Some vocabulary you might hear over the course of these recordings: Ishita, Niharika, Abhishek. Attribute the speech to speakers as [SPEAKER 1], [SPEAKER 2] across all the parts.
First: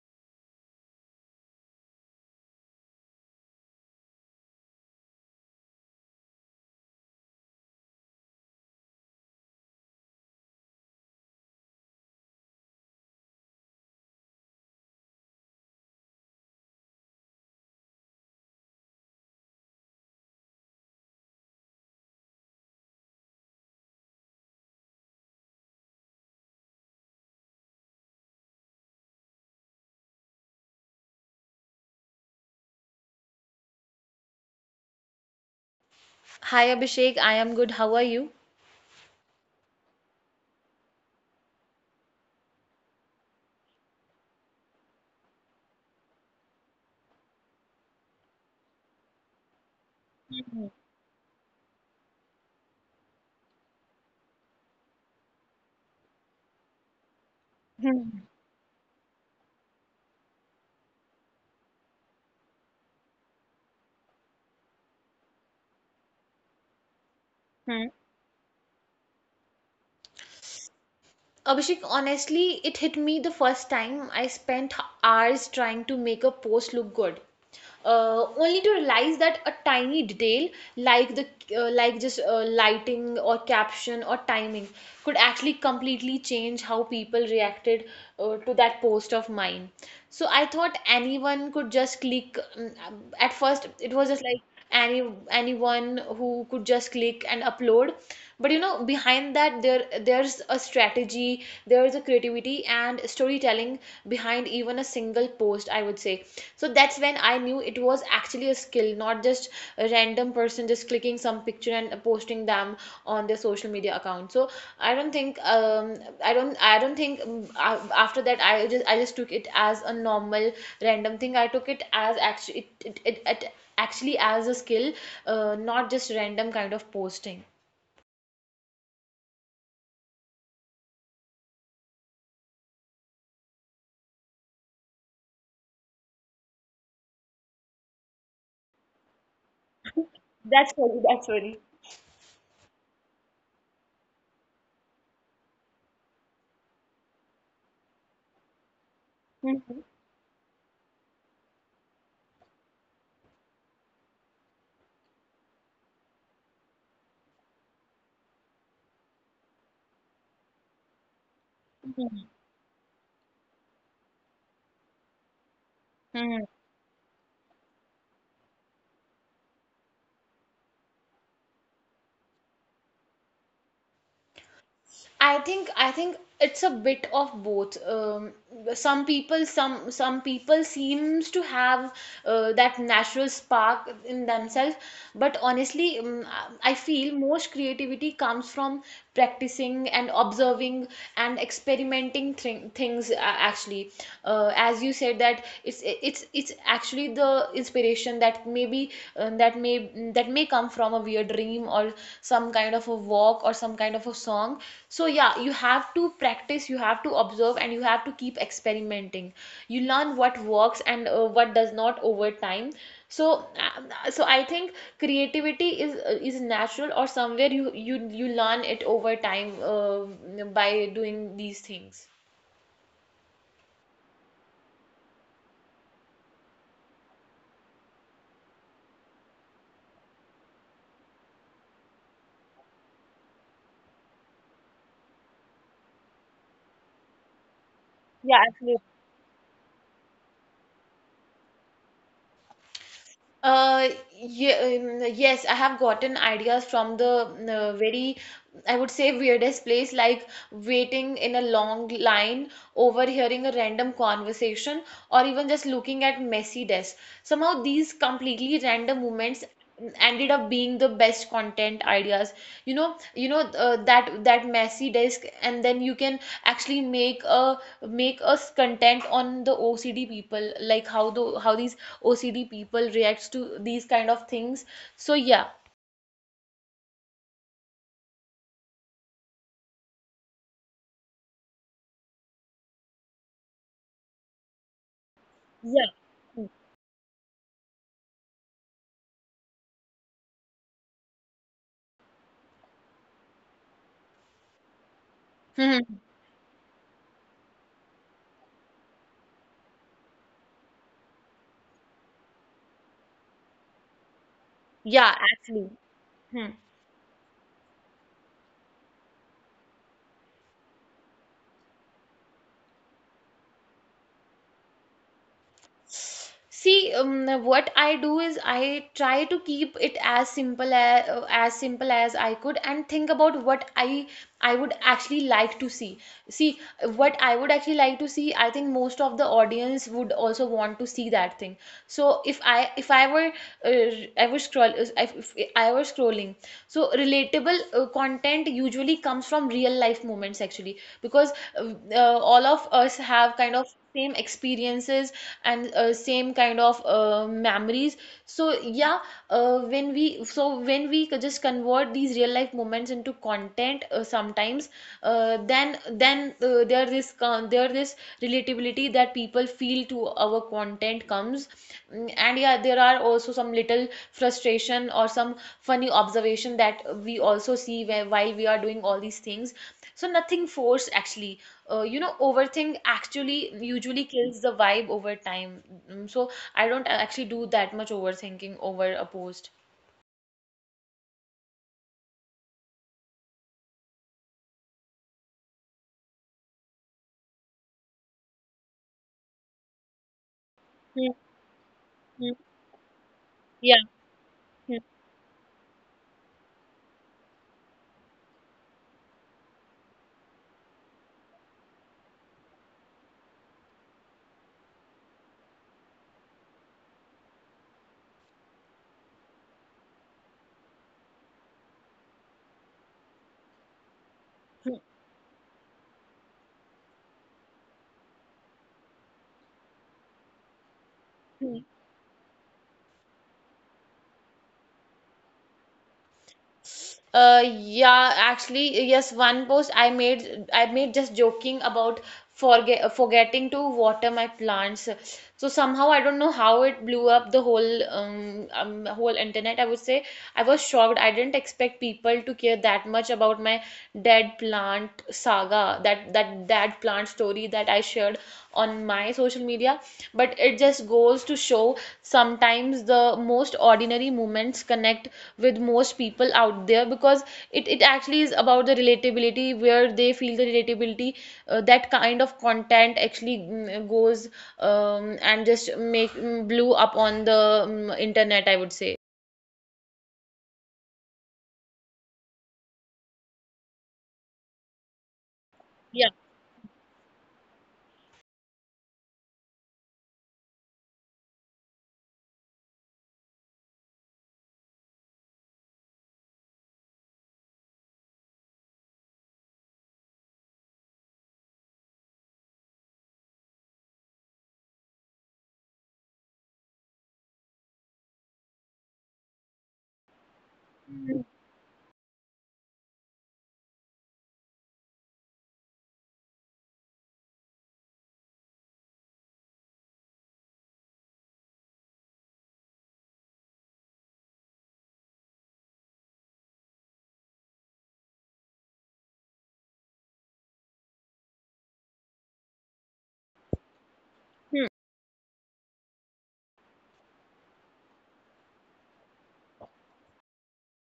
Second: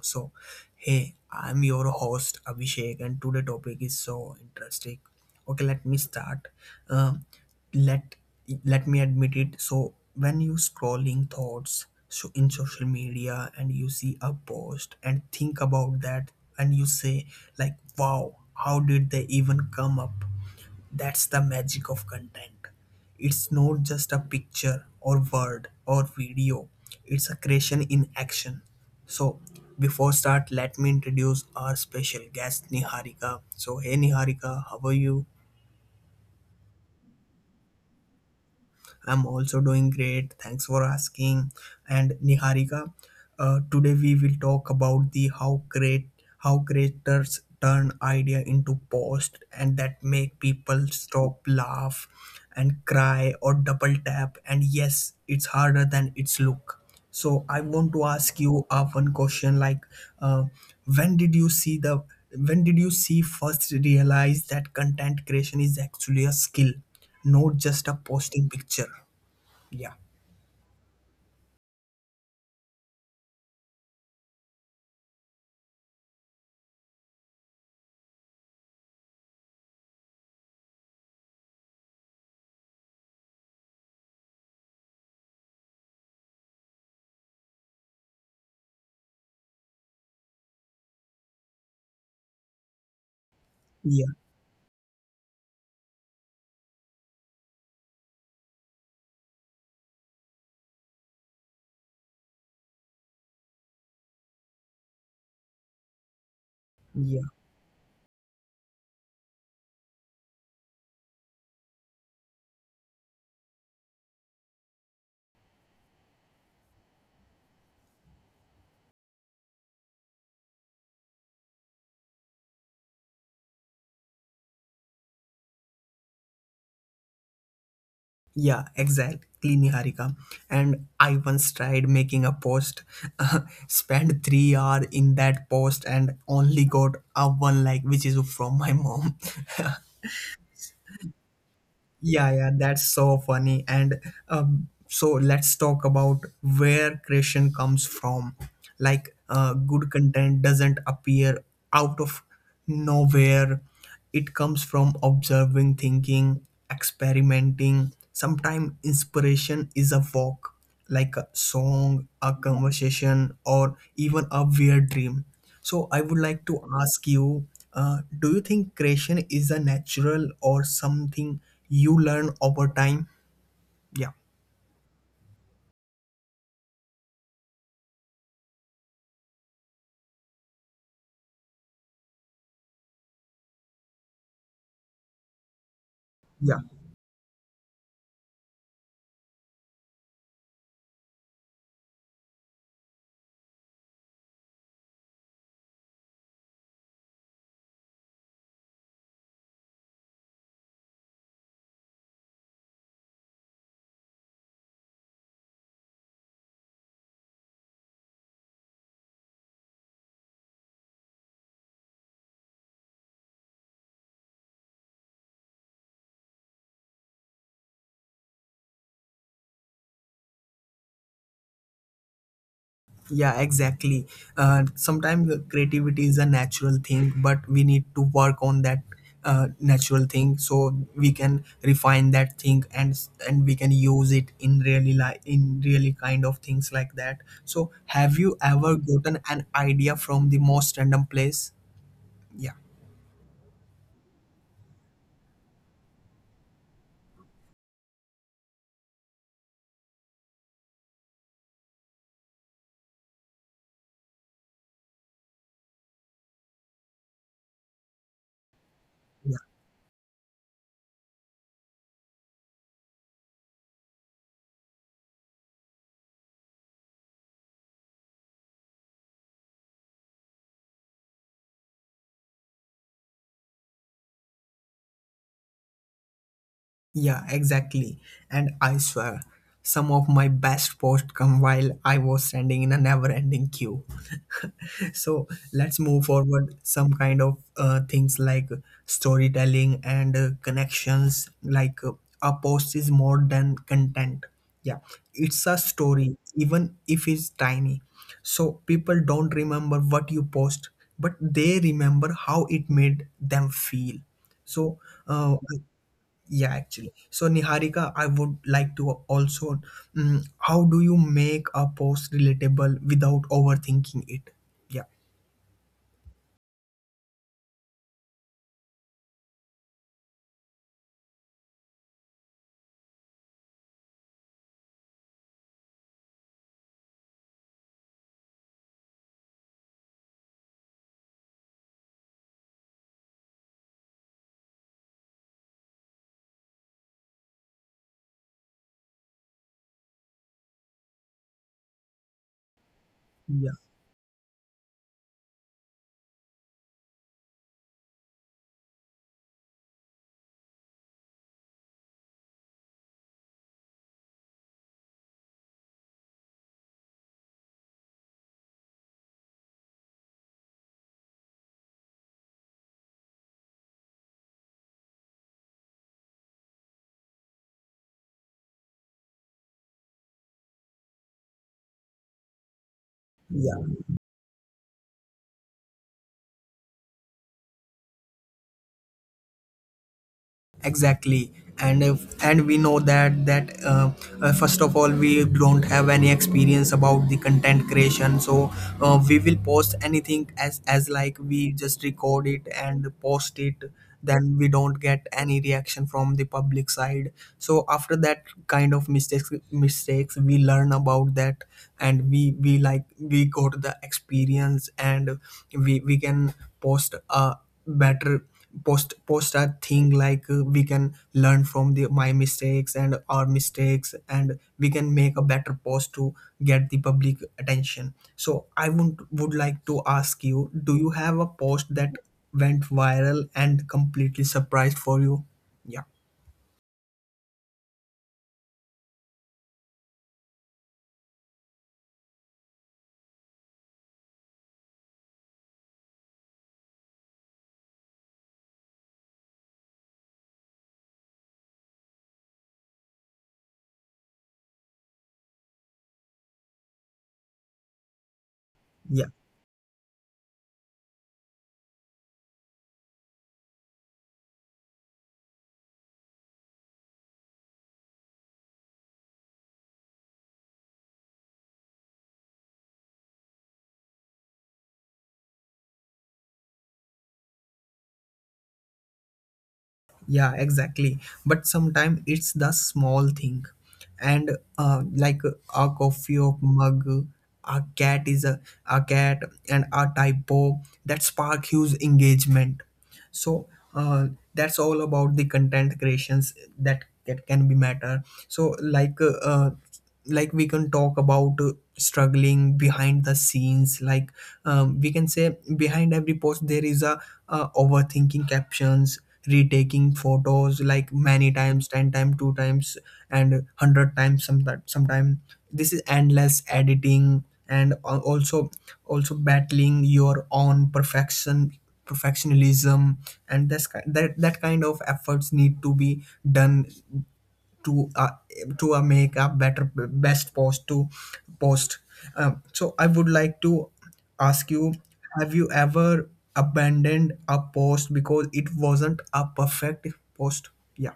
[SPEAKER 1] So, hey, I'm your host Abhishek, and today topic is so interesting. Okay, let me start. Um, let let me admit it. So, when you scrolling thoughts so in social media and you see a post and think about that, and you say like, wow, how did they even come up? That's the magic of content. It's not just a picture or word or video, it's a creation in action. So, before start, let me introduce our special guest Niharika. So, hey Niharika, how are you?
[SPEAKER 2] Hi Abhishek, I am good. How are you?
[SPEAKER 1] I'm also doing great. Thanks for asking. And Niharika, today we will talk about the how great how creators turn idea into post and that make people stop, laugh, and cry or double tap. And yes, it's harder than it's look. So I want to
[SPEAKER 2] Hmm,
[SPEAKER 1] ask you one question like uh, when did you see the when did you see first realize that content creation is actually a skill, not
[SPEAKER 2] hmm.
[SPEAKER 1] just a posting picture? Yeah.
[SPEAKER 2] Abhishek, honestly, it hit me the first time I spent hours trying to make a post look good, only to realize that a tiny detail like the like just lighting or caption or timing could actually completely change how people reacted to that post of mine. So I thought anyone could just click. At first, it was just
[SPEAKER 1] Yeah,
[SPEAKER 2] like anyone who could just click and upload, but you know behind that there's a strategy, there is a creativity and storytelling behind even a single post, I would say. So that's when I
[SPEAKER 1] yeah,
[SPEAKER 2] knew it was actually a skill, not just a random person just clicking some picture and posting them on their social media account. So i don't think um I don't I don't think after that I just took it as a normal random thing. I took it as actually it, it, it, it actually as a skill, not just random kind of posting.
[SPEAKER 1] yeah, exactly, Niharika. And I once tried making a post, spent 3 hours in that post, and only got a one like, which is from my mom.
[SPEAKER 2] That's funny. That's funny.
[SPEAKER 1] Yeah, yeah, that's so funny. And so let's talk about where creation comes from. Like,
[SPEAKER 2] Mhm.
[SPEAKER 1] good content doesn't appear out of nowhere, it comes from observing, thinking, experimenting. Sometimes inspiration is a walk, like a song, a conversation, or even a weird dream. So I
[SPEAKER 2] Hmm.
[SPEAKER 1] would like to ask you, do you think creation is a natural or something you learn over time? Yeah,
[SPEAKER 2] I think it's a bit of both. Some people seems to have that natural spark in themselves, but honestly, I
[SPEAKER 1] yeah,
[SPEAKER 2] feel most creativity comes from practicing and observing and experimenting things actually. As you said, that it's actually the inspiration that maybe that may come from a weird dream or some kind of a walk or some kind of a song. So yeah, you have to practice, you have to observe, and you have to keep experimenting. You learn what works and what does not over time. So so I think creativity is natural or somewhere you learn it over time by doing these things.
[SPEAKER 1] yeah, Exactly. Sometimes creativity is a natural thing, but we need to work on that natural thing so we can refine that thing and we can use it in really like in really kind of things like that. So
[SPEAKER 2] Yeah,
[SPEAKER 1] have you
[SPEAKER 2] absolutely.
[SPEAKER 1] ever gotten an idea from the most random place? Yeah.
[SPEAKER 2] Uh, yeah, yes, I have gotten ideas from the very, I would say, weirdest place, like waiting in a long line, overhearing a random conversation, or even just looking at messy desks. Somehow, these completely random moments ended up being the best content ideas. You know, that messy desk, and then you can actually make us content on the OCD people, like how these OCD people reacts to these kind of things. So yeah,
[SPEAKER 1] Yeah, exactly. And I swear, some of my best posts come while I was standing in a never-ending queue. So
[SPEAKER 2] yeah,
[SPEAKER 1] let's move forward. Some kind of things like storytelling and connections. Like a post is more than content. Yeah,
[SPEAKER 2] hmm,
[SPEAKER 1] it's a story, even if it's tiny. So people don't remember what you post, but they remember how it made them feel.
[SPEAKER 2] yeah,
[SPEAKER 1] So
[SPEAKER 2] actually,
[SPEAKER 1] uh,
[SPEAKER 2] hmm.
[SPEAKER 1] yeah, actually. So, Niharika, I would like to also, mm, how do you make a post relatable without overthinking it? Yeah,
[SPEAKER 2] See, what I do is I try to keep it as simple as simple as I could and think about what I would actually like to see. See, what I would actually like to see, I think most of the audience would also want to see that thing. So if I were uh, I was scroll if I were scrolling, so relatable content usually comes from real life moments, actually, because uh, uh, all of us have kind of same
[SPEAKER 1] yeah,
[SPEAKER 2] experiences and same kind of memories. So yeah, when we, so when we just convert these real life moments into content, sometimes then there this relatability that people feel to our content comes. Mm, and yeah, there are also some little frustration or some funny observation that we also see where, while we are doing all these things, so nothing forced, actually. You know, overthink actually usually
[SPEAKER 1] yeah.
[SPEAKER 2] kills the vibe over time. Mm, so I don't actually do that much overthinking over a post.
[SPEAKER 1] exactly And if, and we know that that first of all we don't have any experience about the content creation, so we will post anything
[SPEAKER 2] Hmm,
[SPEAKER 1] as like we just
[SPEAKER 2] hmm,
[SPEAKER 1] record it and post
[SPEAKER 2] yeah.
[SPEAKER 1] it, then
[SPEAKER 2] Hmm,
[SPEAKER 1] we don't get any reaction from the public side. So after that kind of mistakes we learn about that, and we like we got the experience and we can post a better post, a thing like we can learn from the my mistakes and our mistakes, and we
[SPEAKER 2] hmm,
[SPEAKER 1] can make a better post to get the public attention. So I would like to ask you, do you have a
[SPEAKER 2] hmm.
[SPEAKER 1] post that went viral and completely surprised for you? Yeah.
[SPEAKER 2] Yeah, actually, yes, one post I made just joking about forgetting to water my plants. So somehow I don't know how it blew up the whole whole internet, I would say. I was shocked. I didn't expect people to care that much about my dead plant saga, that plant story that I shared on
[SPEAKER 1] yeah
[SPEAKER 2] my social media. But it just goes to show sometimes the most ordinary moments connect with most people out there because it actually is about the relatability, where they feel the relatability, that kind of content actually mm, goes and just make mm, blew up on the mm, internet, I would say.
[SPEAKER 1] yeah exactly. But sometimes it's the small thing and like a
[SPEAKER 2] Yeah.
[SPEAKER 1] coffee or mug, a cat is a, a cat and a typo that spark huge engagement. So uh, that's all about the content creations that that can be matter. So like we can talk about struggling behind the scenes, like we can say behind every post there is a overthinking captions, retaking photos like many times, 10 times, 2 times, and 100 times sometime. This is endless editing and also also battling your own perfectionism, and that's ki- that that kind of efforts need to be done to uh, to make a better best post to post. So I would like to ask you, have you ever abandoned a post because it wasn't a perfect post? Yeah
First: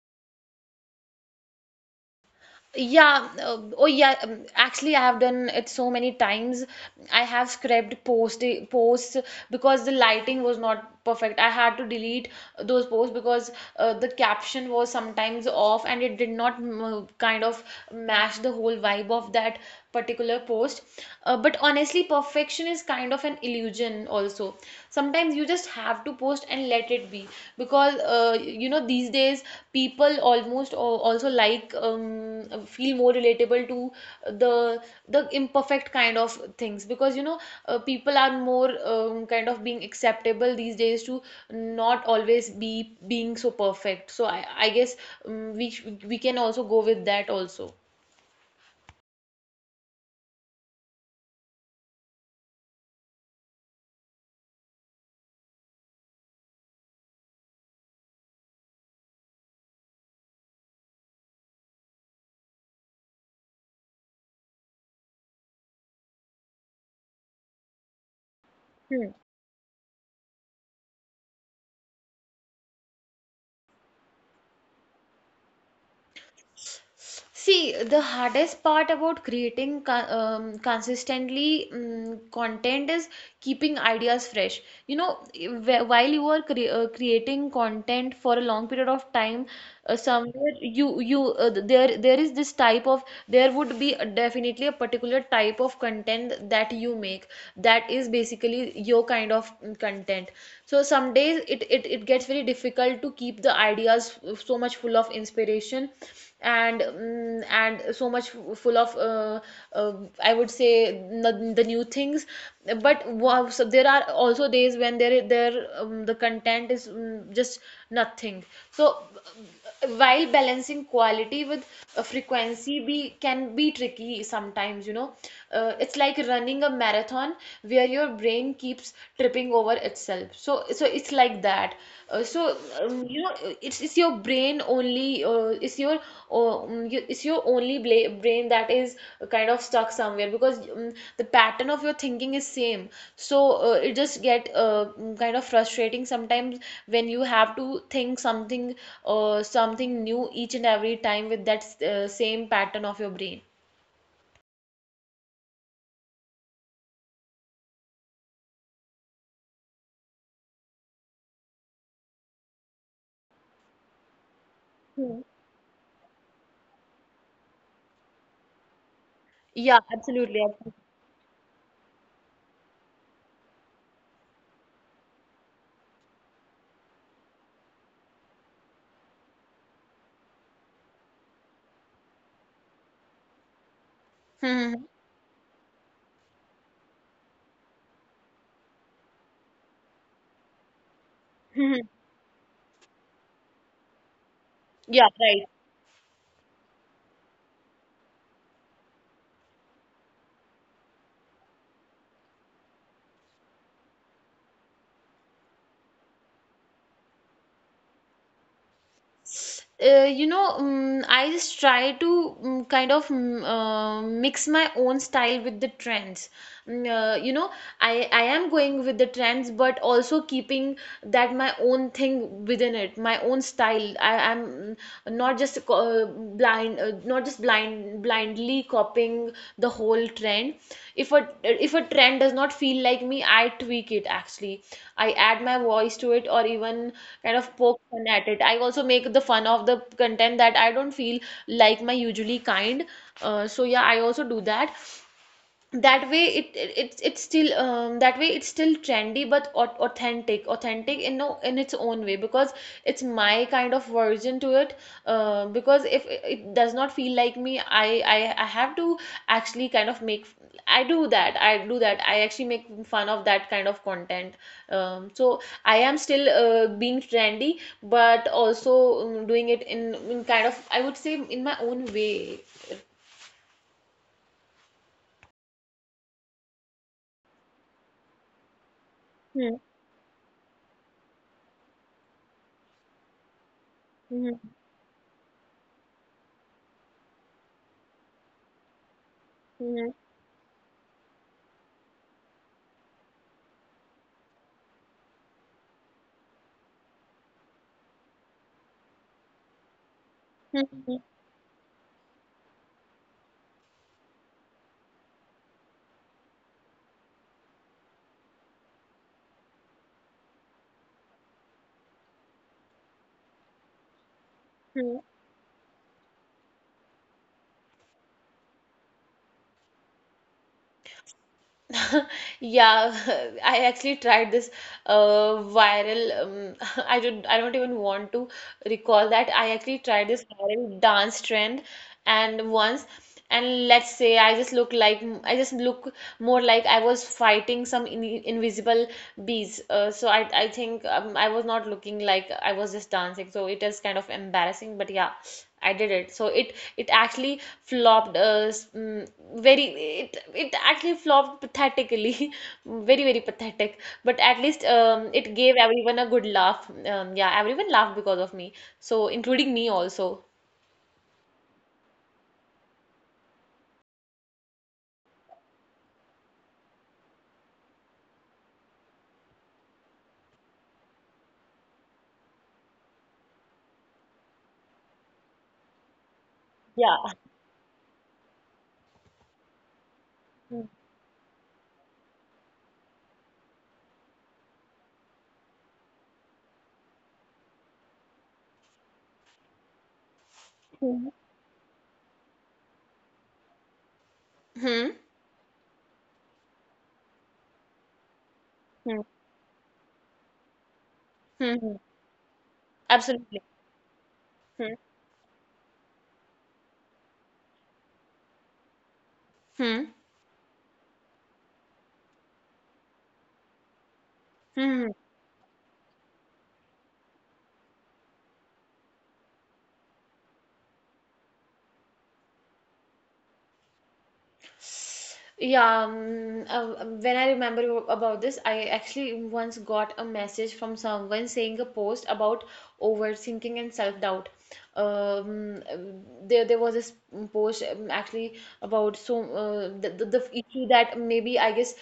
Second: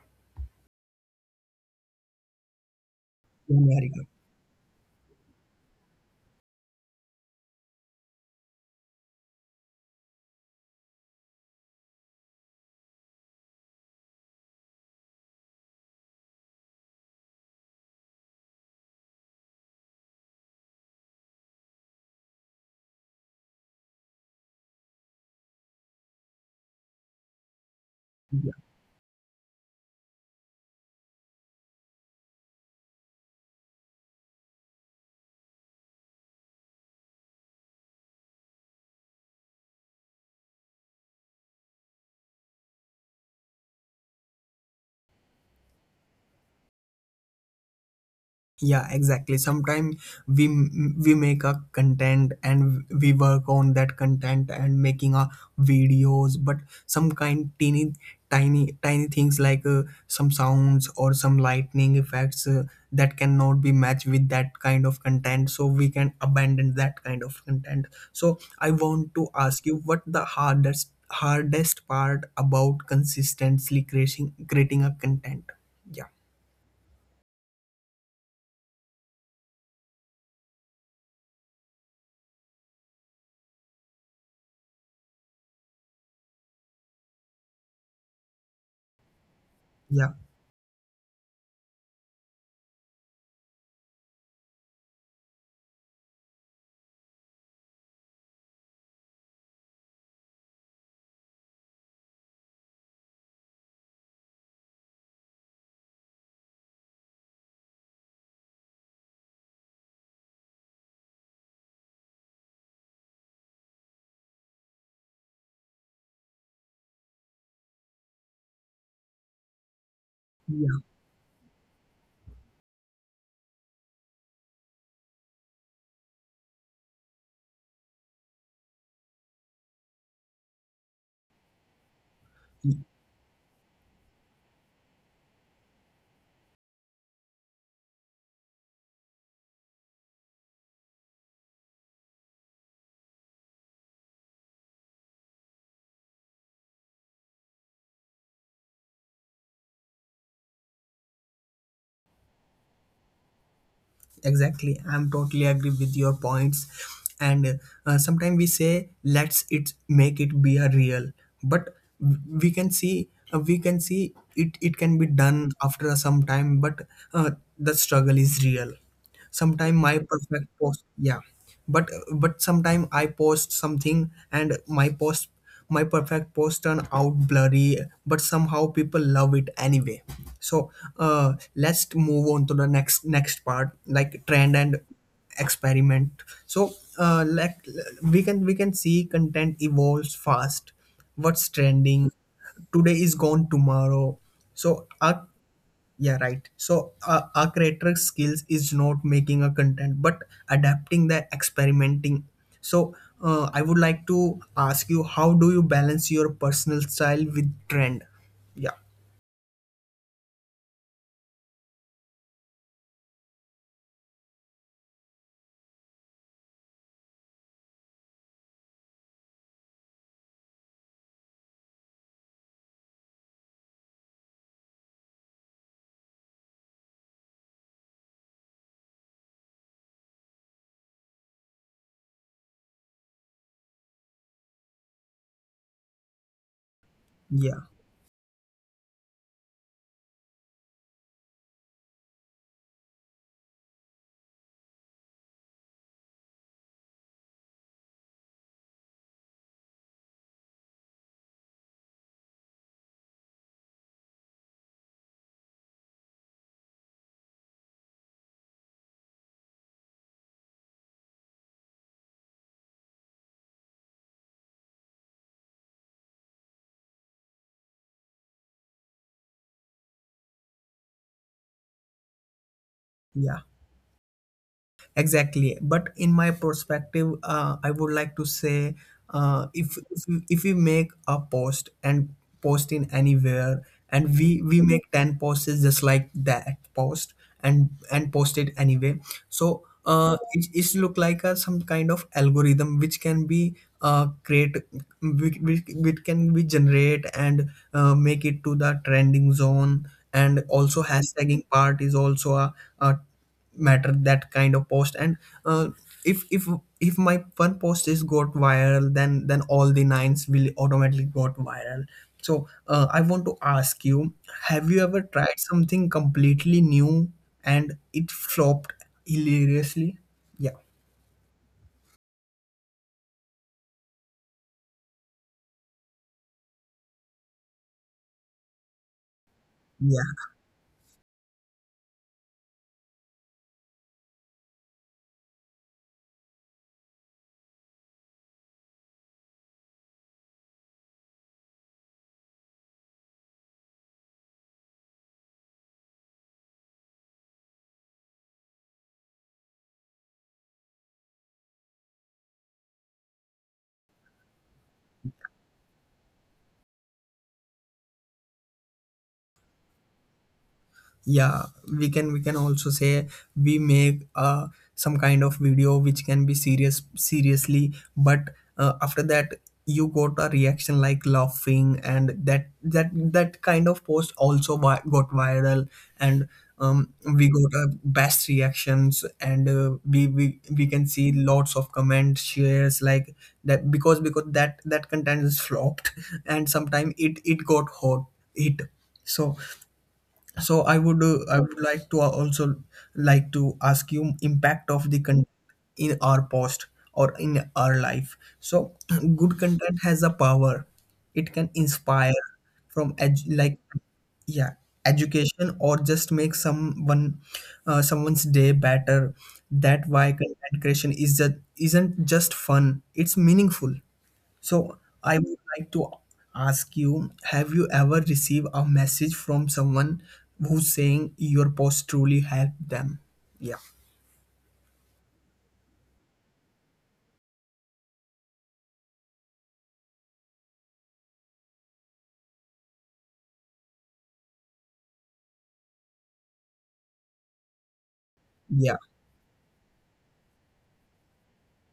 [SPEAKER 2] Yeah,
[SPEAKER 1] in
[SPEAKER 2] oh
[SPEAKER 1] America.
[SPEAKER 2] yeah, actually I have done it so many times. I have scrapped posts because the lighting was not perfect. I had to delete those posts because the caption was sometimes off and it did not mm, kind of match the whole vibe of that particular post. But honestly, perfection is kind of an illusion also. Sometimes you just have to post and let it be, because you know, these days people also like feel more relatable to the the imperfect kind of things, because you know, people are more kind of being acceptable these days to not always be being so perfect. So I guess we can also go with that also.
[SPEAKER 1] Yeah, exactly. Sometimes we we make a content and we work on that content and making a videos, but some kind teeny tiny things like some sounds or some lightning effects that cannot be matched with that kind of content, so we can abandon that kind of content. So I
[SPEAKER 2] Hmm.
[SPEAKER 1] want to ask you, what the hardest hardest part about consistently creating creating a content? yeah
[SPEAKER 2] See, the hardest part about creating consistently content is keeping ideas fresh. You know, while you are creating content for a long period of time,
[SPEAKER 1] yeah
[SPEAKER 2] somewhere you you th- there is this type of, there would be definitely a particular type of content that you make that is basically your kind of mm, content. So some days it gets very difficult to keep the ideas so much full of inspiration and mm, and so much full of uh, I would say the new things. But wow, so there are also days when there the content is mm, just nothing. So while
[SPEAKER 1] yeah
[SPEAKER 2] balancing quality with frequency, be can be tricky sometimes, you know, it's like running a marathon where your brain keeps tripping over itself, so so it's like that. uh, so you know, it's your brain only, it's your only bla brain that is kind of stuck somewhere because the pattern of your thinking is same. So it just get mm, kind of frustrating sometimes when you have to think something something new each and every time with that same pattern of your brain.
[SPEAKER 1] Exactly, I'm totally agree with your points. And sometimes we say let's it make it be a real, but we can see it it can be
[SPEAKER 2] Hmm.
[SPEAKER 1] done after some time. But uh, the struggle is real. Sometime
[SPEAKER 2] Yeah,
[SPEAKER 1] my
[SPEAKER 2] absolutely.
[SPEAKER 1] perfect
[SPEAKER 2] Absolutely.
[SPEAKER 1] post, yeah, but sometime I post something and my post, my perfect post turn out blurry, but somehow people love it anyway. So let's move on to the next next part like trend and
[SPEAKER 2] Hmm.
[SPEAKER 1] experiment. So like we can see content evolves fast, what's
[SPEAKER 2] Hmm, hmm.
[SPEAKER 1] trending today is gone tomorrow. So
[SPEAKER 2] Yeah,
[SPEAKER 1] our
[SPEAKER 2] right.
[SPEAKER 1] yeah, right. So our creator skills is not making a content, but adapting the experimenting. So I would like to ask you, how do you balance your personal style with trend? Yeah,
[SPEAKER 2] You know, I just try to mix my own style with the trends. Mm. You know, I am going with the trends, but also keeping that my own thing within it, my own style. I am not just blindly copying the whole trend. If a if a trend does not feel like me, I tweak it, actually. I add my voice to it or even kind of poke
[SPEAKER 1] yeah,
[SPEAKER 2] fun at it. I also make the fun of the content that I don't feel like my usually kind. So yeah, I also do that. It it's still that way it's still trendy but authentic, authentic in no in its own way, because it's my kind of version to it. Because if it does not feel like me, I, I have to actually kind of make I do that I do that I actually make fun of that kind of content. So I am still being trendy but also doing it in kind of, I would say, in my own way.
[SPEAKER 1] yeah. Exactly. But in my perspective, I would like to say
[SPEAKER 2] Hmm.
[SPEAKER 1] if we make a post and post in anywhere,
[SPEAKER 2] Hmm.
[SPEAKER 1] and we make 10 posts just like that post and post it anyway. So
[SPEAKER 2] Hmm.
[SPEAKER 1] it, it's look like a some kind of algorithm which can be create, which can be generate and make it to the trending zone. And also
[SPEAKER 2] Hmm.
[SPEAKER 1] hashtagging part is also a matter that kind of post. And uh, if if if my one post is got viral, then all the nines will automatically got viral. So I want to ask you, have you
[SPEAKER 2] Hmm.
[SPEAKER 1] ever tried something completely new and it flopped hilariously? yeah
[SPEAKER 2] Yeah, I actually tried this viral. I don't even want to recall that. I actually tried this viral dance trend, and once, and let's say I just look more like I was fighting some in invisible bees. So I think I was not looking like I was just dancing. So it is kind of embarrassing. But yeah, I did it. So it actually flopped mm, very, it actually flopped pathetically, very very pathetic. But at least it gave everyone a good laugh. Yeah, everyone laughed because of me. So including me also.
[SPEAKER 1] yeah We can we can also say we make some kind of video which can be serious seriously, but after that you got a reaction like laughing, and that that kind of post also got viral. And
[SPEAKER 2] Yeah.
[SPEAKER 1] we got best reactions and
[SPEAKER 2] Hmm.
[SPEAKER 1] we can see lots of comments shares like that, because that that content is flopped and sometimes it it got hot hit. So so I would like to also like to ask you impact
[SPEAKER 2] Hmm.
[SPEAKER 1] of the content in our post or in our life. So
[SPEAKER 2] Hmm.
[SPEAKER 1] good content has a power. It can
[SPEAKER 2] Hmm.
[SPEAKER 1] inspire from
[SPEAKER 2] Absolutely.
[SPEAKER 1] like yeah
[SPEAKER 2] Hmm.
[SPEAKER 1] education or just make someone someone's day better.
[SPEAKER 2] Hmm.
[SPEAKER 1] That why content creation is just isn't just fun, it's meaningful. So
[SPEAKER 2] Hmm.
[SPEAKER 1] I would like to ask you, have you ever received a message from someone who's saying your post truly helped them? Yeah.
[SPEAKER 2] Yeah, when I remember about this, I actually once got a message from someone saying a post about overthinking and self-doubt. Um, uh, there was this post actually
[SPEAKER 1] Yeah.
[SPEAKER 2] about so the issue that maybe I guess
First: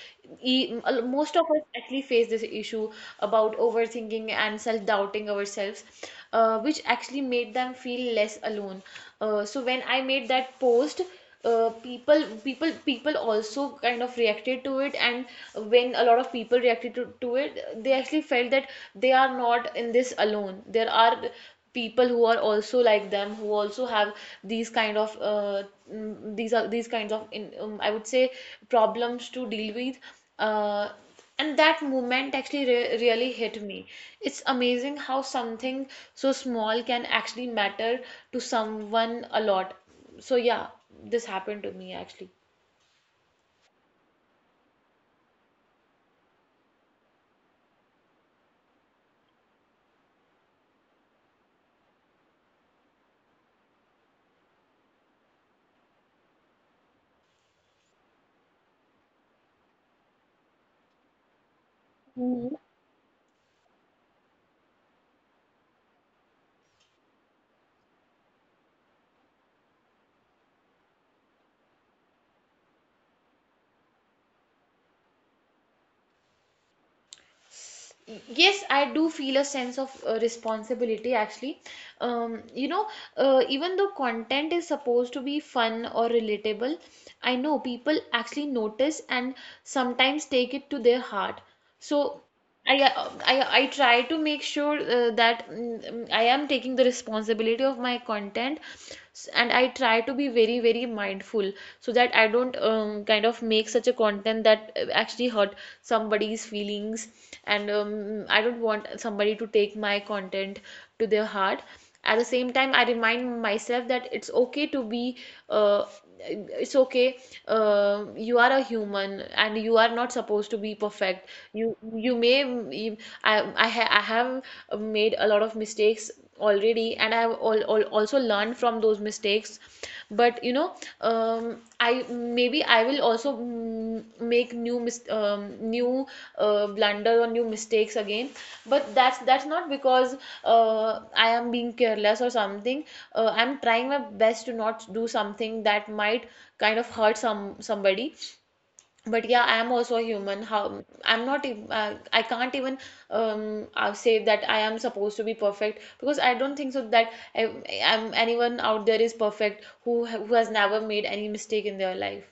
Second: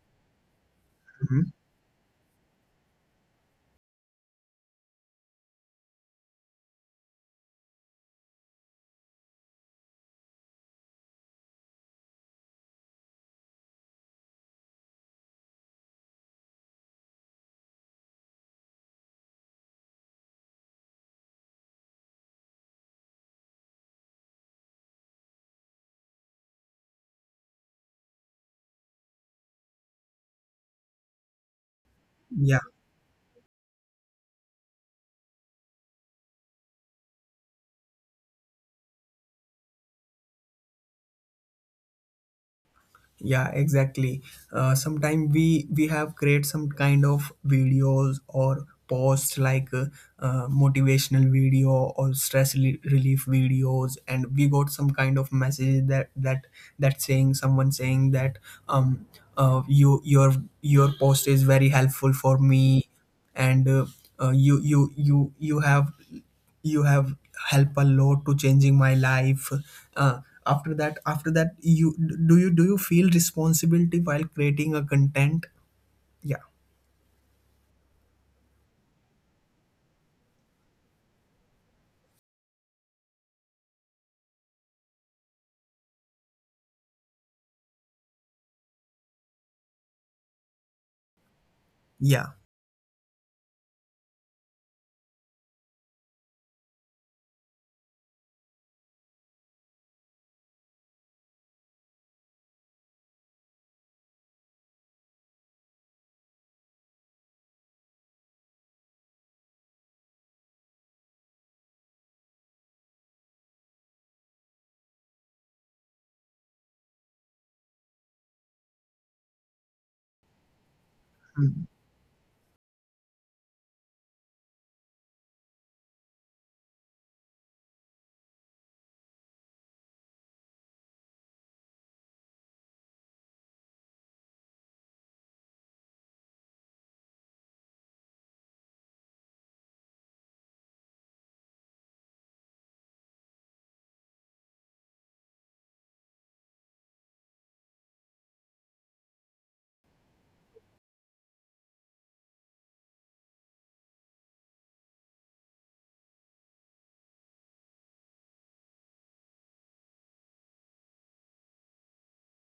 [SPEAKER 2] e most of
[SPEAKER 1] Mhm.
[SPEAKER 2] us actually face this issue about overthinking and self-doubting ourselves, which actually made them feel less alone. So when I made that post. People also kind of reacted to it, and when a lot of people reacted to it, they actually felt that they are not in this alone. There are people who are also like them, who also have these kind of these kinds of I would say problems to deal with, uh, and that movement
[SPEAKER 1] Yeah.
[SPEAKER 2] actually re really hit me. It's amazing how something so small can actually matter to someone a lot. So yeah, this happened to me actually.
[SPEAKER 1] Yeah, exactly. Uh, sometimes we have create some kind of videos or posts like motivational video or stress relief videos, and we got some kind of message that that that saying someone saying that um you your post is very helpful for me, and uh, you you you you have you have helped a lot to changing my life. uh, After that after that you, do you do you feel responsibility while creating a content? yeah
[SPEAKER 2] Yes, I do feel a sense of responsibility actually. You know, even though content is supposed to be fun or relatable, I know people actually notice and sometimes take it to their heart. So
[SPEAKER 1] yeah
[SPEAKER 2] I, I try to make sure that I am taking the responsibility of my content and I try to be very, very mindful so that I don't kind of make such a content that actually hurt somebody's feelings, and I don't want somebody to take my content to their heart. At the same time, I remind myself that uh, it's okay. You are a human, and you are not supposed to be perfect. You may you, I, ha I have made a lot of mistakes already, and I have also learned from those mistakes. But you know, I maybe I will also make new blunder or new mistakes again. But that's not because I am being careless or something. I'm trying my best to not do something that might kind of hurt somebody. But yeah, I am also a human. How I'm not, ev- I can't even say that I am supposed to be perfect, because I don't think so that I, am anyone out there is perfect who who has never made any mistake in their life.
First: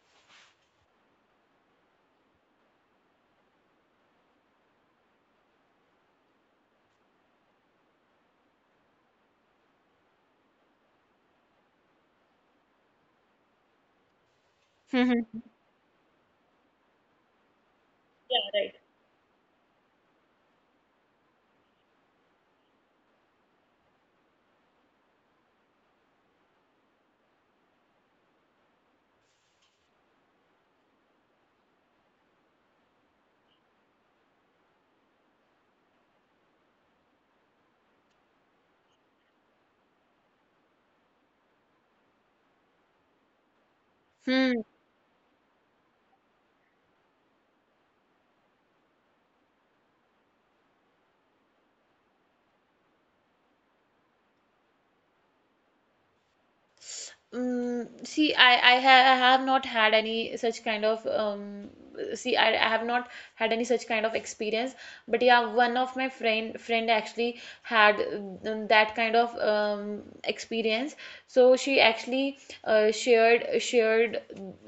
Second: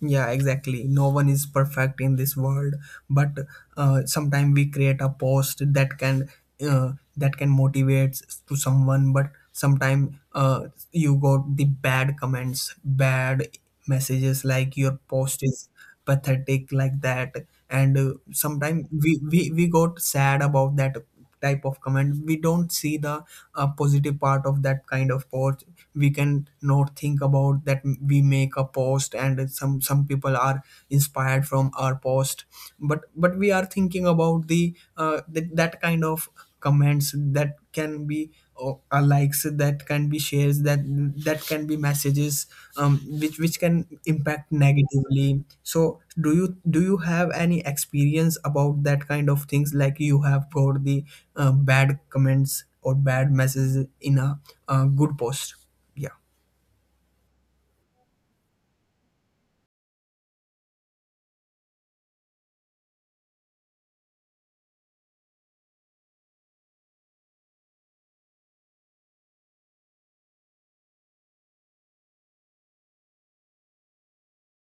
[SPEAKER 1] Yeah, exactly. No one is perfect in this world, but sometimes we create a post that can motivate to someone, but sometimes you got the bad comments, bad messages like your post is pathetic like that. And sometimes we got sad about that type of comment, we don't see the positive part of that kind of post. We can not think about that we make a post and some people are inspired from our post, but we are thinking about the that kind of comments that can be, or likes that can be, shares that that can be, messages which can
[SPEAKER 2] Yeah,
[SPEAKER 1] impact
[SPEAKER 2] right.
[SPEAKER 1] negatively. So do you have any experience about that kind of things, like you have got the bad comments or bad messages in a good post? Yeah
[SPEAKER 2] See, I have not had any such kind of See, I have not had any such kind of experience, but yeah, one of my friend actually had that kind of experience. So she actually shared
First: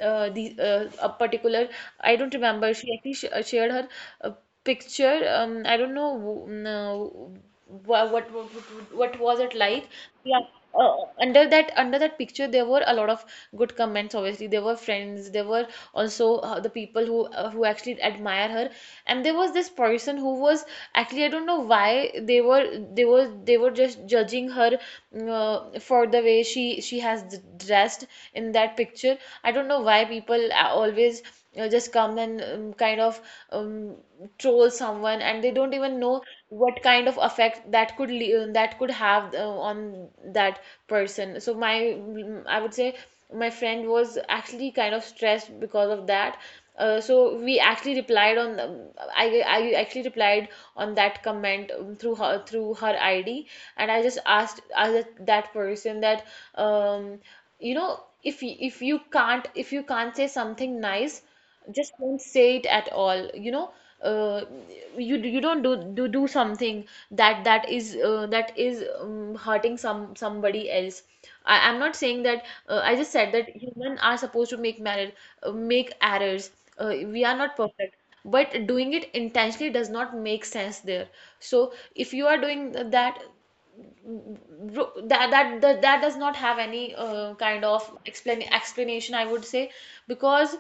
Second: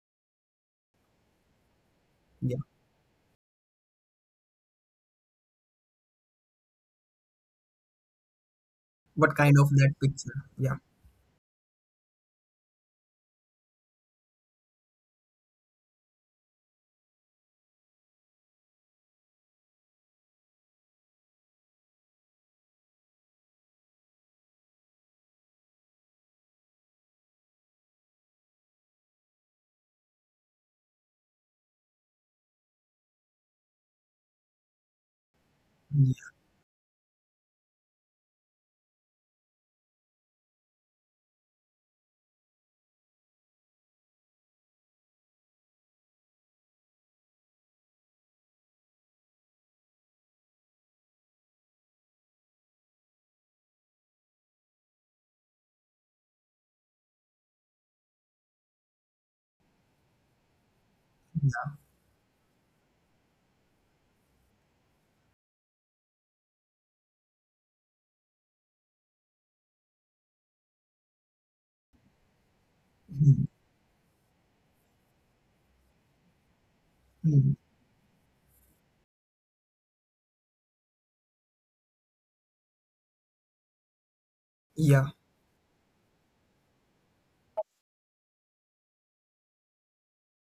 [SPEAKER 2] the a particular— I don't
[SPEAKER 1] yeah
[SPEAKER 2] remember. She actually sh shared her uh, picture. I don't know. mm, uh, what
[SPEAKER 1] what
[SPEAKER 2] was it
[SPEAKER 1] kind of
[SPEAKER 2] like.
[SPEAKER 1] that picture
[SPEAKER 2] Yeah,
[SPEAKER 1] yeah
[SPEAKER 2] under that picture there were a lot of good comments. Obviously there were friends, there were also the people who actually admire her, and there was this person who was actually— I don't know why they were just judging her for the way she has dressed in that picture. I don't know why people always just come and kind of um, troll someone, and they don't even know
[SPEAKER 1] yeah
[SPEAKER 2] what kind of effect that could le that could have on that person. So I would say my friend was actually kind of stressed because of that. So we actually replied on I actually replied on that comment through her ID, and I just asked that that person that um, you know, if you can't— if you can't say something nice,
[SPEAKER 1] yeah
[SPEAKER 2] just don't say it at all, you know. uh, you don't do something that is that is hurting somebody else. I'm not saying that— I just said
[SPEAKER 1] Hmm.
[SPEAKER 2] that human are supposed to make merit, make errors. We are
[SPEAKER 1] Hmm.
[SPEAKER 2] not perfect, but doing it intentionally does not make sense there. So if you are doing that,
[SPEAKER 1] yeah
[SPEAKER 2] that does not have any kind of explain explanation, I would say, because,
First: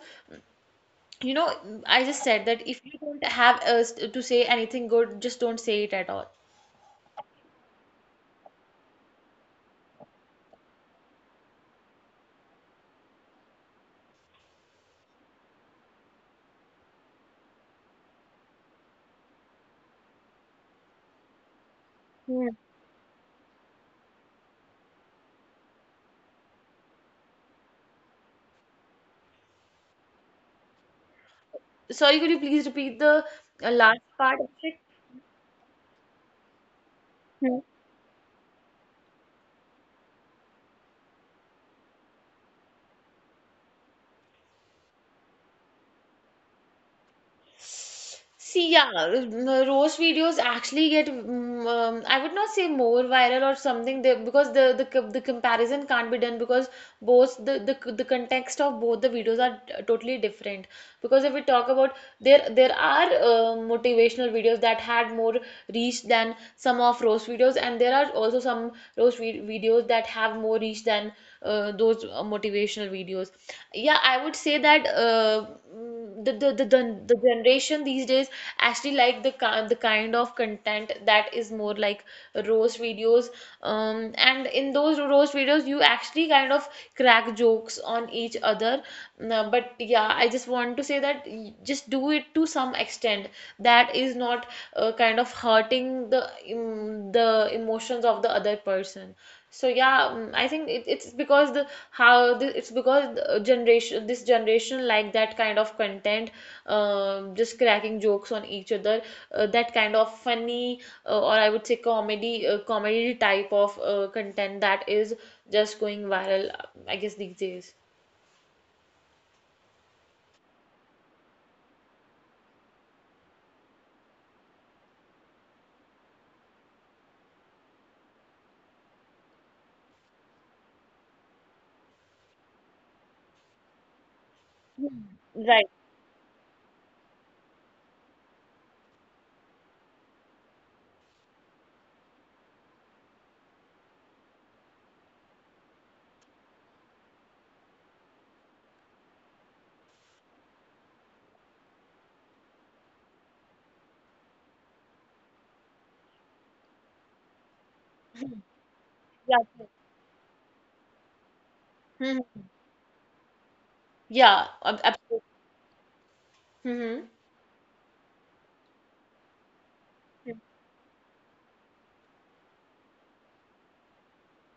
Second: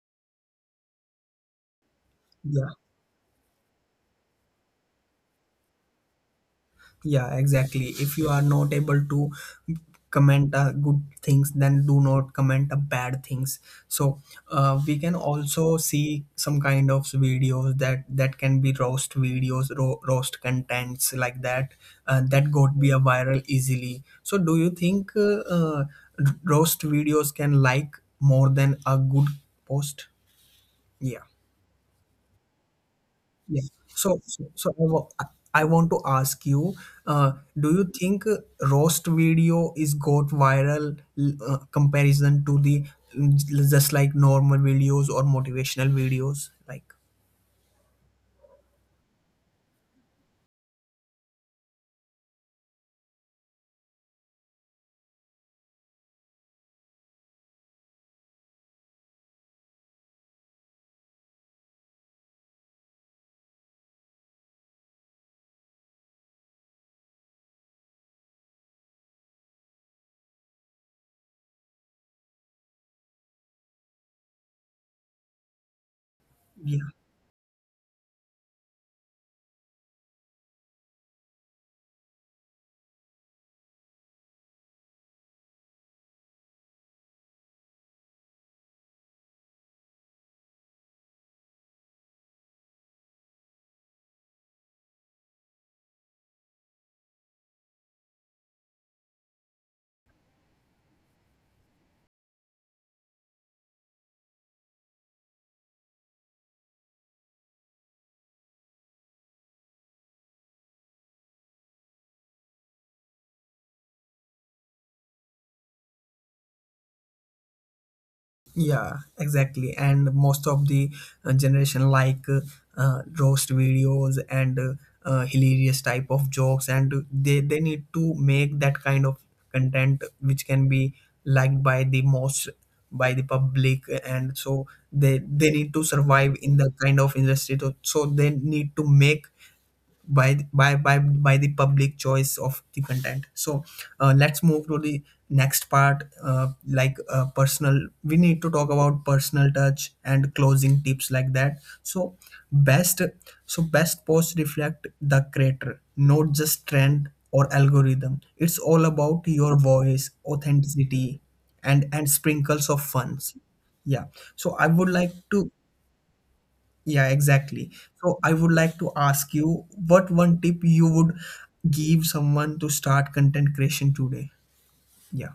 [SPEAKER 2] you know, I just said that
[SPEAKER 1] yeah
[SPEAKER 2] if you don't have to say anything good, just don't say it at all.
[SPEAKER 1] Yeah, exactly. If you are not able to comment good things, then do not comment bad things. So we can also see some kind of videos that that can be roast videos, roast contents like that
[SPEAKER 2] Hmm.
[SPEAKER 1] that got be a viral easily. So do you think roast videos can like more than a good post? Yeah.
[SPEAKER 2] Sorry, could you please repeat the
[SPEAKER 1] Yeah.
[SPEAKER 2] last
[SPEAKER 1] So,
[SPEAKER 2] part
[SPEAKER 1] so,
[SPEAKER 2] of
[SPEAKER 1] so I,
[SPEAKER 2] it?
[SPEAKER 1] wa- I want to ask you, uh, do you think roast video is got viral comparison to the just like normal videos or motivational videos? Like,
[SPEAKER 2] See, yeah, roast videos actually get, I would not say more viral or something, because the comparison can't be done, because both the the context of both the videos are totally different. Because if we talk about, there are motivational videos that had more reach than some of roast videos, and there are also some roast vi videos that have more reach than those motivational videos. Yeah, I would say that
[SPEAKER 1] yeah.
[SPEAKER 2] the generation these days actually like the kind of content that is more like roast videos. And in those roast videos, you actually kind of crack jokes on each other. No, but yeah, I just want to say that just do it to some extent that is not kind of hurting the emotions of the other person. So yeah, I think it's because the generation this generation like that kind of content, just cracking jokes on each other, that kind of funny— or I would say comedy— type of content that is just going viral, I guess these days.
[SPEAKER 1] Yeah, exactly. And most of the generation like roast videos and hilarious type of jokes, and they need to make that kind of content which can be liked by the most by the public, and so they need to
[SPEAKER 2] Right.
[SPEAKER 1] survive in that kind of industry. So they need to make by the public choice of the content. So let's move to the next part, like personal we need to talk about personal touch and closing tips like that. So best best posts reflect the creator, not just trend or algorithm. It's all about your voice,
[SPEAKER 2] Yeah.
[SPEAKER 1] authenticity, and sprinkles of
[SPEAKER 2] Mhm.
[SPEAKER 1] funs. Yeah, so I would like
[SPEAKER 2] Yeah.
[SPEAKER 1] to,
[SPEAKER 2] Absolutely.
[SPEAKER 1] yeah, exactly.
[SPEAKER 2] Hmm.
[SPEAKER 1] So I would like to ask you, what one tip you would give someone to start content creation today? Yeah.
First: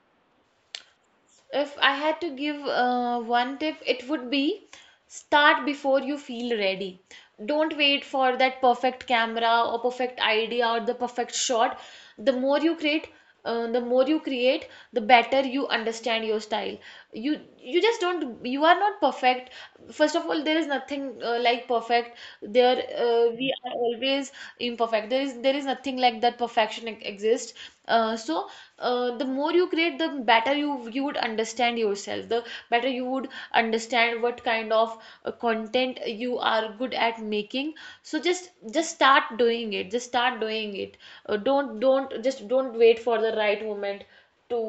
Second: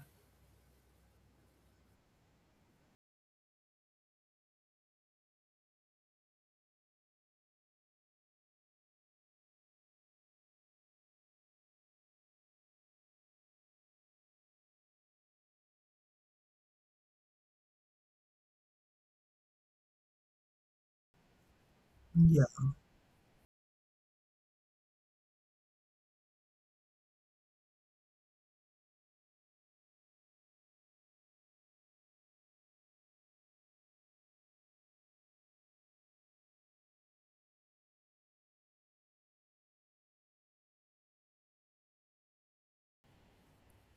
[SPEAKER 2] If I had to give one tip, it would be: start before you feel ready. Don't wait for that perfect camera or perfect idea or the perfect shot. The more you create, the more you create, the better you understand your style. You just don't You are not perfect. First of all, there is nothing like perfect. There We are always imperfect. There is nothing like that. Perfection exists. uh, so the more you create, the better you would understand yourself. The better you would understand what kind of content you are good at making. So just start doing it. Just start doing it. Don't— just don't wait for the right moment to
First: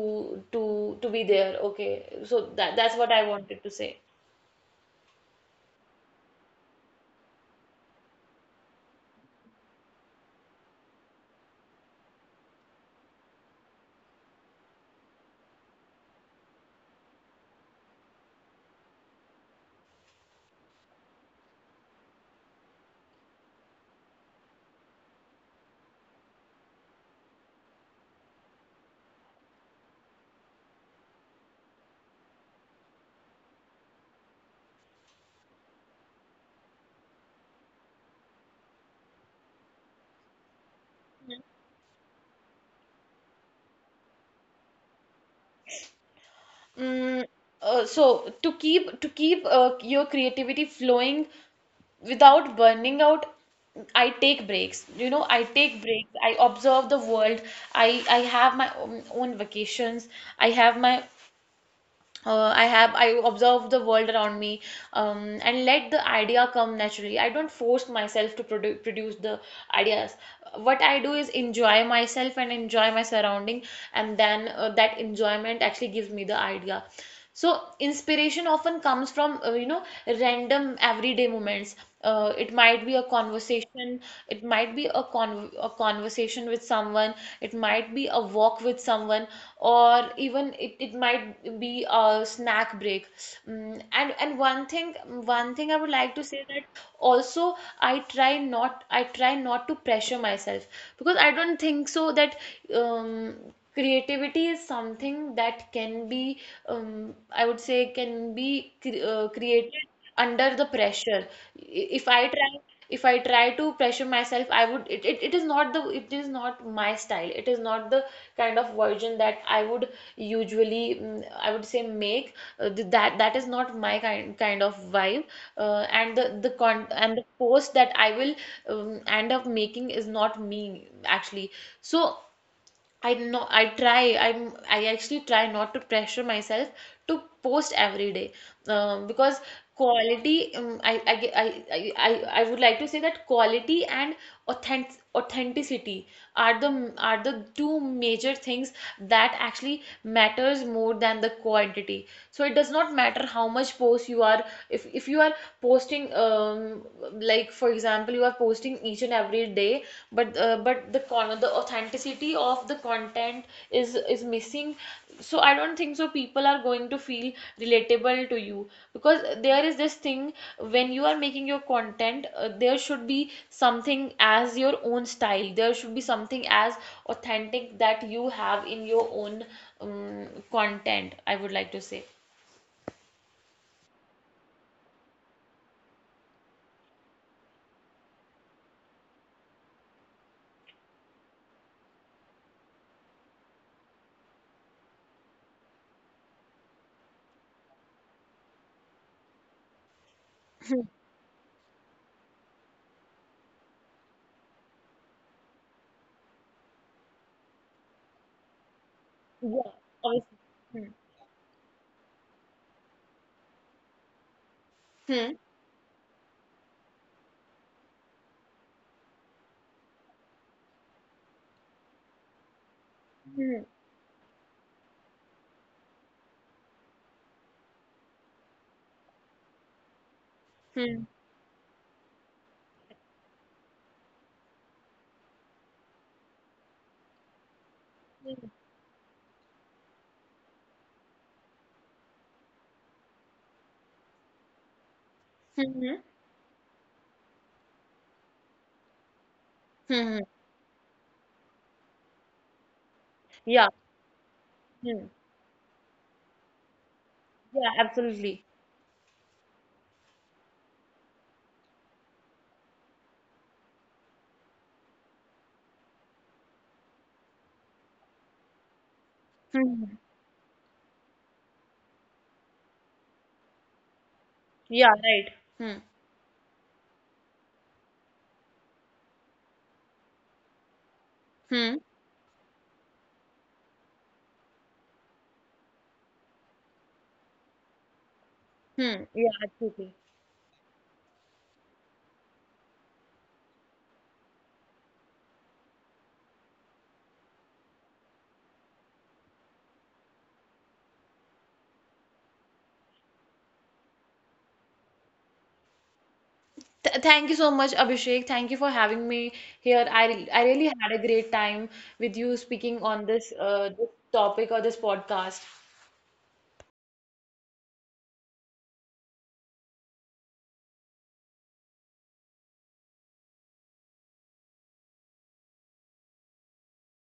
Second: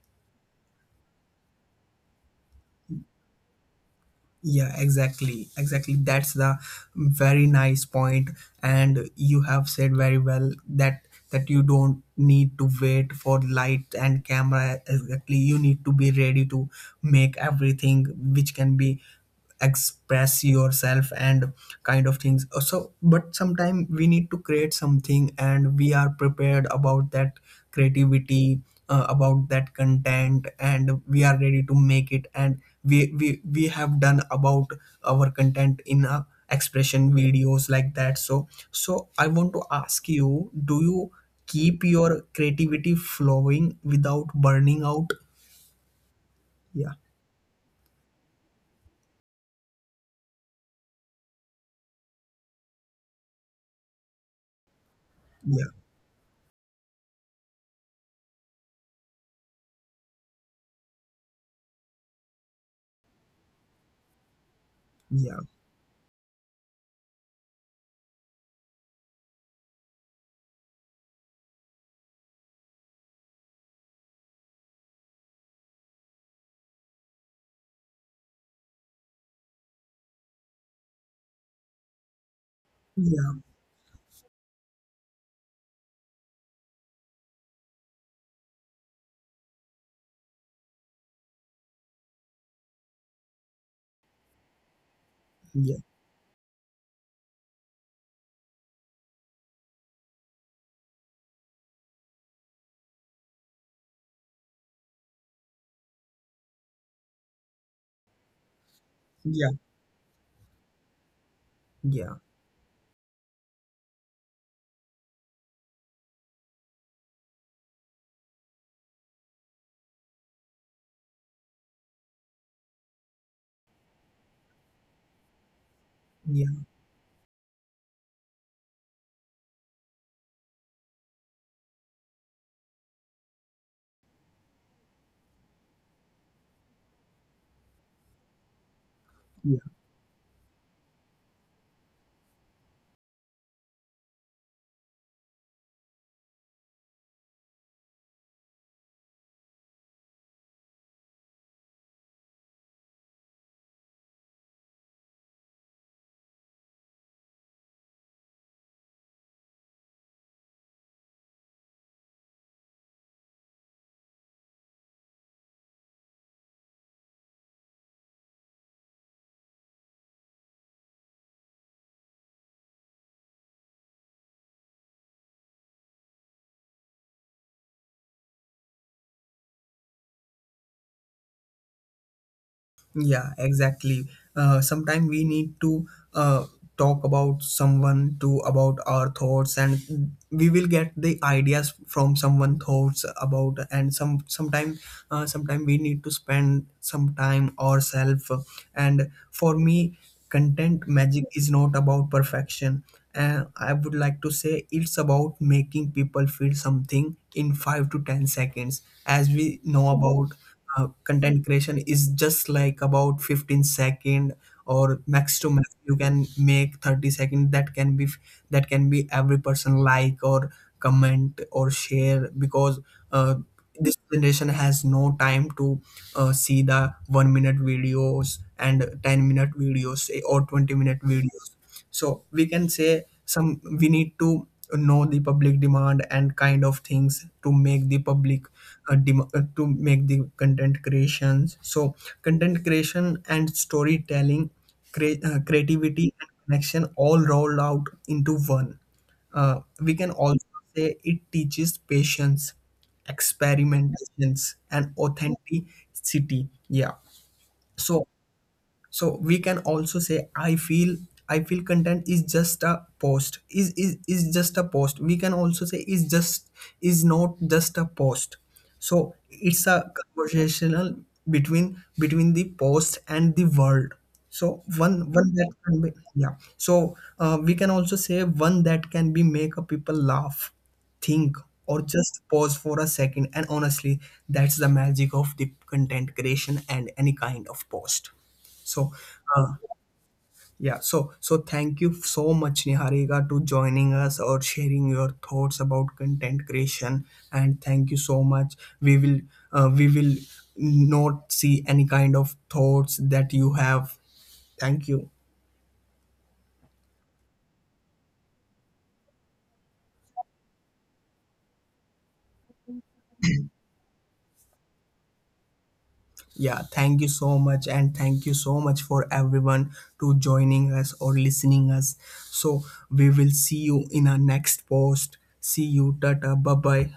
[SPEAKER 2] to to be there. Okay, so that that's what I wanted to say.
[SPEAKER 1] Yeah, exactly. Exactly. That's the very nice point. And you have said very well that that you don't need to wait for light and camera, exactly. You need to be ready to make everything which can be express yourself and kind of things. So but sometimes we need to create something and we are prepared about that creativity, about that content, and we are ready to make it, and we have done about our content in a expression videos like that. So so I want to ask you, do you keep your creativity flowing without burning out? Yeah,
[SPEAKER 2] Mm, so to keep your creativity flowing without burning out, I take breaks. You know, I
[SPEAKER 1] yeah,
[SPEAKER 2] take breaks. I observe the world. I have my own vacations. I have my— I observe the world around me,
[SPEAKER 1] yeah,
[SPEAKER 2] and let the idea come naturally. I don't force myself to produce the ideas. What I do is enjoy myself and enjoy my surrounding, and then that enjoyment actually gives me the idea. So inspiration often comes from, you know, random everyday moments. It might be a
[SPEAKER 1] yeah,
[SPEAKER 2] conversation, it might be a con a conversation with someone, it might be a walk with someone, or even it might be a snack break. And one thing I would like
[SPEAKER 1] yeah,
[SPEAKER 2] to say that also I try not to pressure myself, because I don't think so that creativity is something that can be— I would say can be created
[SPEAKER 1] yeah,
[SPEAKER 2] under the pressure.
[SPEAKER 1] yeah,
[SPEAKER 2] If I try to pressure myself, I would it it, it is not the it is not my style. It is not the kind of version that I would usually— I would say make. That that is not my kind kind of vibe, and the post that I will end up making is not me actually. So I not I try I'm I actually try not to pressure myself to post every day, because—
[SPEAKER 1] yeah.
[SPEAKER 2] quality I ge- I would like to say that quality and authenticity are the two major things that actually matters more than the quantity. So it does not matter how much post you are, if you are posting— like for example you are posting each and every day, but the authenticity of the content is missing, so I don't think so people are going to feel relatable to you. Because there is this thing: when you are making your content, there should be something as your own style, there should be something as authentic that you have in your own content, I would like to say.
[SPEAKER 1] Yeah, exactly. Sometimes we need to uh, talk about someone to about our thoughts, and we will get the ideas from someone thoughts about. And sometime we need to spend some time ourselves. And for me,
[SPEAKER 2] Hmm.
[SPEAKER 1] content magic is not about perfection. I would like to say it's about making people feel something in 5 to 10 seconds.
[SPEAKER 2] Yeah,
[SPEAKER 1] As
[SPEAKER 2] obviously.
[SPEAKER 1] we know
[SPEAKER 2] Hmm.
[SPEAKER 1] about, content creation is just like about 15 second,
[SPEAKER 2] Hmm.
[SPEAKER 1] or max to max you can make 30 second, that can be every person like or comment or share. Because
[SPEAKER 2] Hmm.
[SPEAKER 1] uh, this generation has no time to see the 1 minute videos and 10-minute videos, or 20
[SPEAKER 2] Hmm.
[SPEAKER 1] minute videos. So we can say some, we need to know the public demand and kind of things to make the public, to make the content creations. So content creation and storytelling,
[SPEAKER 2] Hmm. Hmm.
[SPEAKER 1] creativity and connection, all rolled out into one. We can
[SPEAKER 2] Hmm.
[SPEAKER 1] also say it teaches patience,
[SPEAKER 2] Yeah.
[SPEAKER 1] experimentations, and
[SPEAKER 2] Hmm.
[SPEAKER 1] authenticity. Yeah.
[SPEAKER 2] Yeah,
[SPEAKER 1] So
[SPEAKER 2] absolutely.
[SPEAKER 1] so we can also say, I feel, I feel content is just a post is just a post we can also say is just is not just a post. So it's
[SPEAKER 2] Hmm.
[SPEAKER 1] a conversational between the post and the world. So
[SPEAKER 2] Yeah,
[SPEAKER 1] one
[SPEAKER 2] right.
[SPEAKER 1] one that
[SPEAKER 2] Hmm.
[SPEAKER 1] can be, yeah. So we can also say, one that can be make a people laugh, think,
[SPEAKER 2] Hmm.
[SPEAKER 1] or just pause for a second. And honestly, that's the magic of the content creation and any kind of post. So,
[SPEAKER 2] Hmm. Yeah,
[SPEAKER 1] uh,
[SPEAKER 2] absolutely.
[SPEAKER 1] yeah, so so thank you so much, Niharika, to joining us or sharing your thoughts about content creation. And thank you so much. We will uh, we will not see any kind of thoughts that you have. Thank you.
[SPEAKER 2] Th Thank you so much, Abhishek. Thank you for having me here. I really had a great time with you speaking on this this topic or this podcast.
[SPEAKER 1] Yeah, thank you so much, and thank you so much for everyone to joining us or listening us. So we will see you in our next post. See you, tata, bye bye.